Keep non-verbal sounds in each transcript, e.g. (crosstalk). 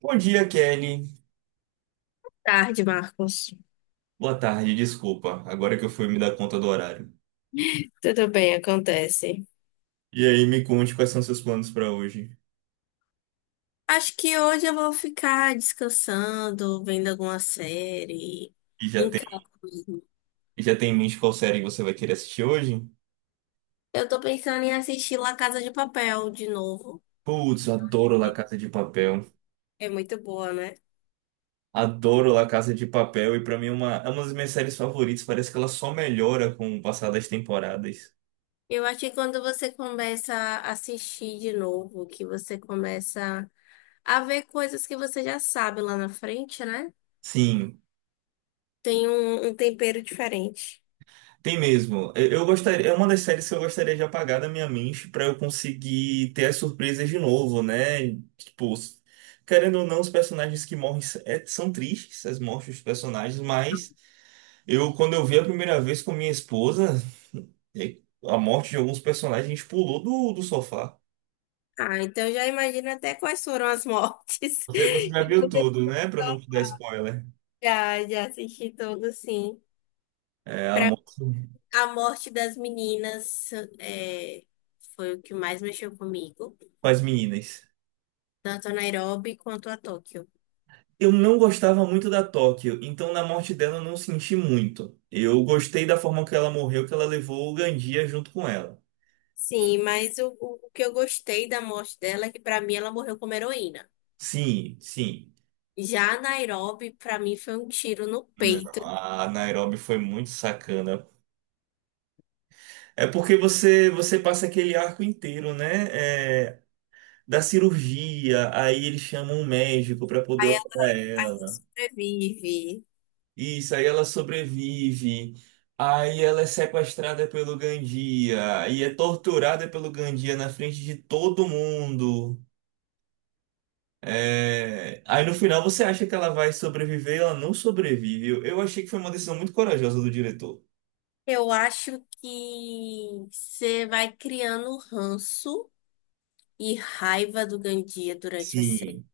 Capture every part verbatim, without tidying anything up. Bom dia, Kelly. Tarde, Marcos. Boa tarde, desculpa. Agora que eu fui me dar conta do horário. Tudo bem, acontece. E aí, me conte quais são seus planos pra hoje. Acho que hoje eu vou ficar descansando, vendo alguma série, E já em casa tem, mesmo. já tem em mente qual série você vai querer assistir hoje? Eu tô pensando em assistir La Casa de Papel de novo. Putz, eu adoro La Casa de Papel. É muito boa, né? Adoro La Casa de Papel e pra mim é uma, é uma das minhas séries favoritas. Parece que ela só melhora com o passar das temporadas. Eu acho que quando você começa a assistir de novo, que você começa a ver coisas que você já sabe lá na frente, né? Sim. Tem um, um tempero diferente. Tem mesmo. Eu eu gostaria, é uma das séries que eu gostaria de apagar da minha mente para eu conseguir ter as surpresas de novo, né? Tipo, s- querendo ou não, os personagens que morrem s- é- são tristes, as mortes dos personagens, mas eu, quando eu vi a primeira vez com minha esposa, e- a morte de alguns personagens, a gente pulou do, do sofá. Ah, então já imagino até quais foram as mortes. (laughs) Você, você já que viu você. tudo, né? Para não te dar spoiler. Já, já assisti todo, sim. É, a morte A morte das meninas é, foi o que mais mexeu comigo, com as meninas. tanto a Nairobi quanto a Tóquio. Eu não gostava muito da Tóquio, então na morte dela eu não senti muito. Eu gostei da forma que ela morreu, que ela levou o Gandia junto com ela. Sim, mas o, o o que eu gostei da morte dela é que, pra mim, ela morreu como heroína. Sim, sim. Já a Nairobi, pra mim, foi um tiro no Não, peito. a Nairobi foi muito sacana. É porque você você passa aquele arco inteiro, né? É, da cirurgia, aí eles chamam um médico para poder Aí ela operar ela. sobrevive. Isso, aí ela sobrevive. Aí ela é sequestrada pelo Gandia e é torturada pelo Gandia na frente de todo mundo. É, aí no final você acha que ela vai sobreviver, ela não sobrevive. Eu eu achei que foi uma decisão muito corajosa do diretor. Eu acho que você vai criando ranço e raiva do Gandia durante a série, Sim.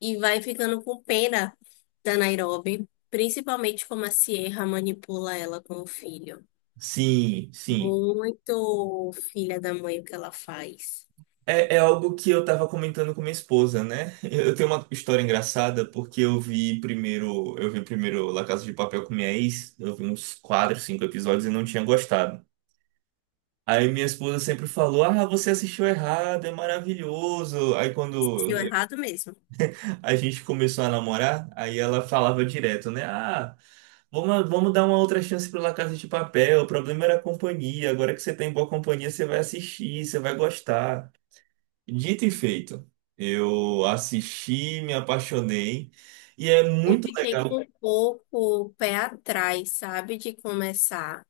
e vai ficando com pena da Nairobi, principalmente como a Sierra manipula ela com o filho. Sim, sim. Muito filha da mãe o que ela faz. É, é algo que eu tava comentando com minha esposa, né? (laughs) Eu tenho uma história engraçada porque eu vi primeiro, eu vi primeiro La Casa de Papel com minha ex, eu vi uns quatro, cinco episódios e não tinha gostado. Aí minha esposa sempre falou: "Ah, você assistiu errado, é maravilhoso". Aí quando Deu errado mesmo. a gente começou a namorar, aí ela falava direto, né? Ah, vamos, vamos dar uma outra chance pro La Casa de Papel. O problema era a companhia. Agora que você tem boa companhia, você vai assistir, você vai gostar. Dito e feito, eu assisti, me apaixonei. E é Eu muito fiquei com legal. um pouco o pé atrás, sabe, de começar.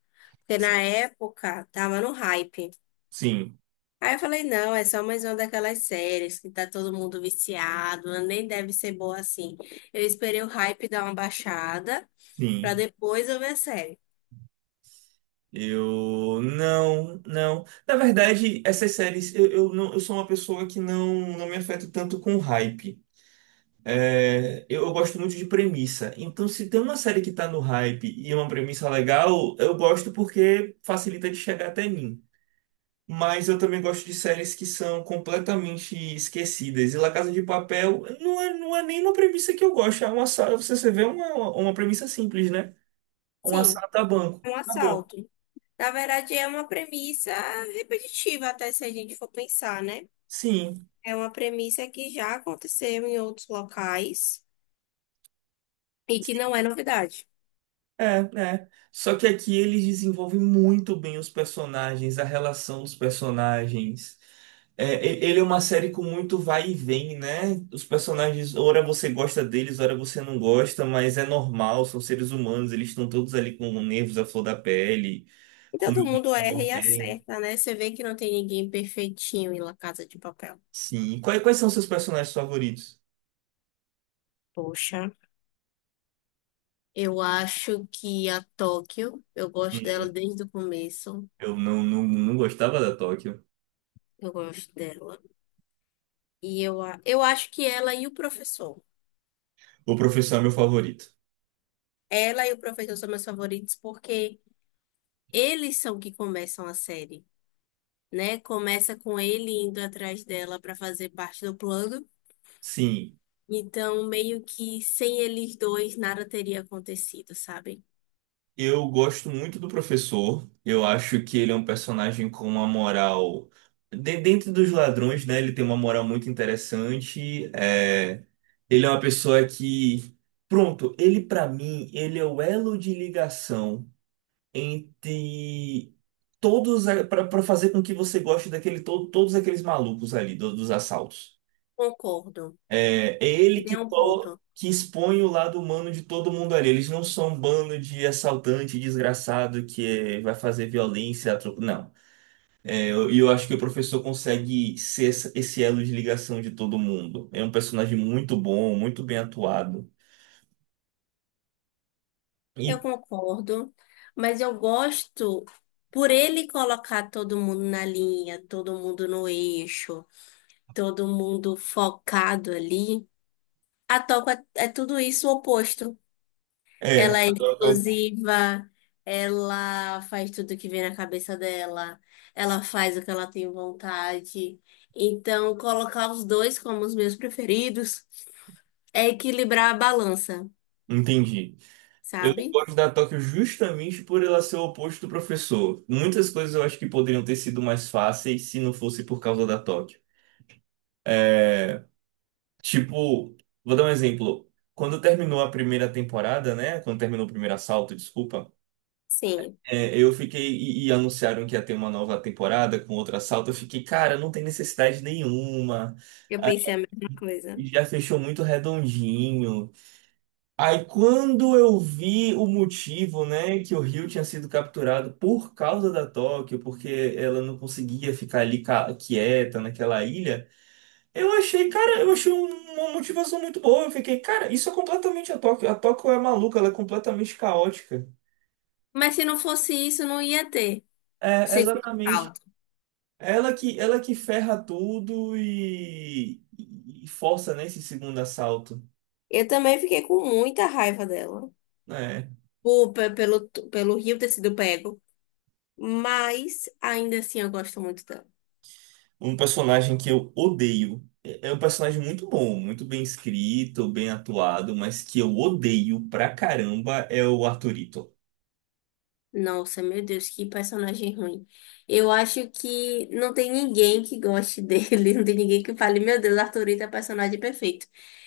Porque na época tava no hype. Sim, Aí eu falei, não, é só mais uma daquelas séries que tá todo mundo viciado, ela nem deve ser boa assim. Eu esperei o hype dar uma baixada pra sim. depois eu ver a série. Eu não, não. Na verdade, essas séries, eu, eu não, eu sou uma pessoa que não, não me afeto tanto com hype. É, eu, eu gosto muito de premissa. Então, se tem uma série que tá no hype e é uma premissa legal, eu gosto porque facilita de chegar até mim. Mas eu também gosto de séries que são completamente esquecidas. E La Casa de Papel não é, não é nem uma premissa que eu gosto. É uma, sa- você, você vê uma, uma uma premissa simples, né? Um Sim, assalto a banco. um Acabou. assalto. Na verdade, é uma premissa repetitiva, até se a gente for pensar, né? Sim. É uma premissa que já aconteceu em outros locais e que não é novidade. É, né? Só que aqui eles desenvolvem muito bem os personagens, a relação dos personagens. É, e- ele é uma série com muito vai e vem, né? Os personagens, ora você gosta deles, ora você não gosta, mas é normal, são seres humanos, eles estão todos ali com nervos à flor da pele, E como todo mundo erra e é. acerta, né? Você vê que não tem ninguém perfeitinho em La Casa de Papel. Sim. Quais, quais são seus personagens favoritos? Poxa, eu acho que a Tóquio, eu gosto dela Hum. desde o começo. Eu não, não, não gostava da Tóquio. Eu gosto dela. E eu, a- eu acho que ela e o professor. O professor é meu favorito. Ela e o professor são meus favoritos porque eles são que começam a série, né? Começa com ele indo atrás dela para fazer parte do plano. Sim. Então, meio que sem eles dois, nada teria acontecido, sabe? Eu gosto muito do professor. Eu acho que ele é um personagem com uma moral. De- dentro dos ladrões, né? Ele tem uma moral muito interessante. É. Ele é uma pessoa que. Pronto, ele pra mim, ele é o elo de ligação entre todos. Para fazer com que você goste daquele, to- todos aqueles malucos ali, do- dos assaltos. Concordo. É, é ele Tem que, um to- ponto. que expõe o lado humano de todo mundo ali. Eles não são um bando de assaltante desgraçado que é, vai fazer violência. a troco- Não. É, eu- e eu, acho que o professor consegue ser essa- esse elo de ligação de todo mundo. É um personagem muito bom, muito bem atuado. Eu E concordo, mas eu gosto por ele colocar todo mundo na linha, todo mundo no eixo, todo mundo focado ali. A toca é, é tudo isso o oposto. é, Ela é a Tóquio, explosiva, ela faz tudo que vem na cabeça dela, ela faz o que ela tem vontade. Então, colocar os dois como os meus preferidos é equilibrar a balança, eu entendi. Eu não sabe? gosto da Tóquio justamente por ela ser o oposto do professor. Muitas coisas eu acho que poderiam ter sido mais fáceis se não fosse por causa da Tóquio. É. Tipo, vou dar um exemplo. Quando terminou a primeira temporada, né? Quando terminou o primeiro assalto, desculpa. Sim, É, eu fiquei. E, e anunciaram que ia ter uma nova temporada com outro assalto. Eu fiquei, cara, não tem necessidade nenhuma. eu pensei a mesma coisa. E já fechou muito redondinho. Aí quando eu vi o motivo, né? Que o Rio tinha sido capturado por causa da Tóquio, porque ela não conseguia ficar ali ca- quieta naquela ilha. Eu achei, cara, eu achei um- uma motivação muito boa. Eu fiquei, cara, isso é completamente a Tóquio. A Tóquio é maluca, ela é completamente caótica. Mas se não fosse isso, não ia ter É, segundo exatamente. salto. Ela que, ela que ferra tudo e, e força nesse segundo assalto. Eu também fiquei com muita raiva dela, Né. por, pe- pelo, pelo Rio ter sido pego, mas ainda assim eu gosto muito dela. Um personagem que eu odeio. É é um personagem muito bom, muito bem escrito, bem atuado, mas que eu odeio pra caramba é o Arthurito. Nossa, meu Deus, que personagem ruim. Eu acho que não tem ninguém que goste dele, (laughs) não tem ninguém que fale, meu Deus, Arthurito é o personagem perfeito.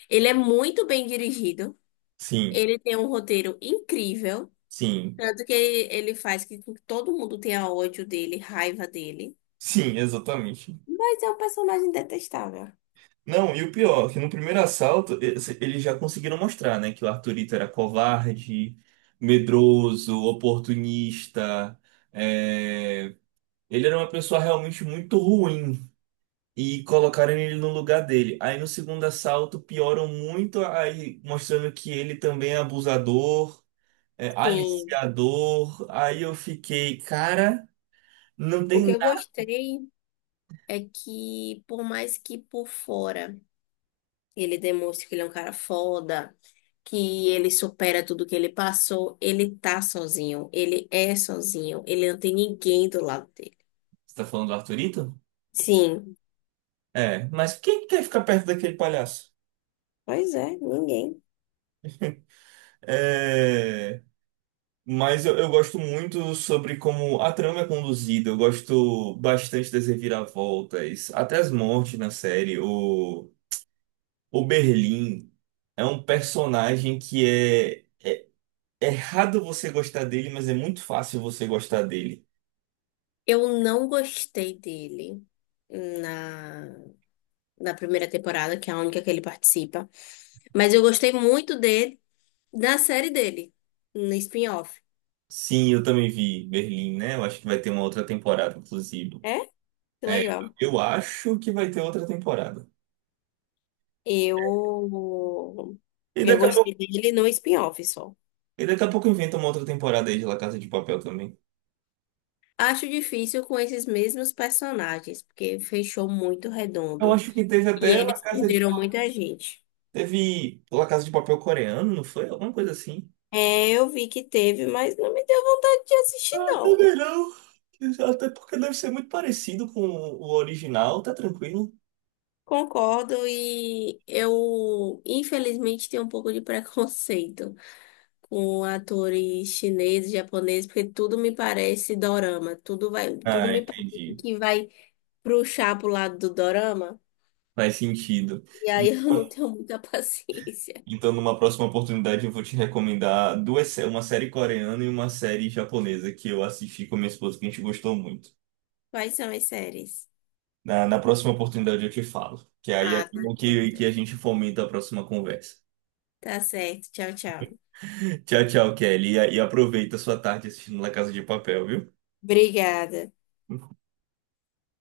Ele é muito bem dirigido, Sim, ele tem um roteiro incrível, sim, tanto que ele, ele faz que todo mundo tenha ódio dele, raiva dele, sim, exatamente. mas é um personagem detestável. Não, e o pior, que no primeiro assalto esse- eles já conseguiram mostrar, né, que o Arthurito era covarde, medroso, oportunista. É, ele era uma pessoa realmente muito ruim e colocaram ele no lugar dele. Aí no segundo assalto pioram muito, aí mostrando que ele também é abusador, é Sim, aliciador. Aí eu fiquei, cara, não o tem que eu nada. gostei é que, por mais que por fora ele demonstre que ele é um cara foda, que ele supera tudo que ele passou, ele tá sozinho, ele é sozinho, ele não tem ninguém do lado dele. Você tá falando do Arthurito? Sim, É, mas quem quer ficar perto daquele palhaço? pois é, ninguém. É. Mas eu, eu gosto muito sobre como a trama é conduzida. Eu gosto bastante das reviravoltas, até as mortes na série. O, o Berlim é um personagem que é é errado você gostar dele, mas é muito fácil você gostar dele. Eu não gostei dele na, na primeira temporada, que é a única que ele participa, mas eu gostei muito dele na série dele, no spin-off. Sim, eu também vi Berlim, né? Eu acho que vai ter uma outra temporada, inclusive. É? Que É, legal. eu acho que vai ter outra temporada. Eu, E eu daqui a pouco, gostei dele no spin-off só. e daqui a pouco inventa uma outra temporada aí de La Casa de Papel também. Acho difícil com esses mesmos personagens, porque fechou muito Eu redondo. acho que teve E até La eles Casa de… perderam muita gente. Teve La Casa de Papel coreano, não foi? Alguma coisa assim. É, eu vi que teve, mas não me deu vontade de assistir, Ah, não. também não. Até porque deve ser muito parecido com o original, tá tranquilo. Concordo, e eu, infelizmente, tenho um pouco de preconceito (laughs) com atores chineses, japoneses, porque tudo me parece dorama. Tudo vai, tudo Ah, me parece entendi. que vai puxar pro lado do dorama. Faz sentido. E aí (laughs) eu não Então, tenho muita (laughs) paciência. então, numa próxima oportunidade, eu vou te recomendar duas, sé- uma série coreana e uma série japonesa que eu assisti com minha esposa, que a gente gostou muito. Quais são as séries? Na, na próxima oportunidade, eu te falo. Que aí é Ah, tá bom que, que certo. a gente fomenta a próxima conversa. Tá certo. Tchau, tchau. (laughs) Tchau, tchau, Kelly. E, e aproveita a sua tarde assistindo La Casa de Papel, viu? Obrigada.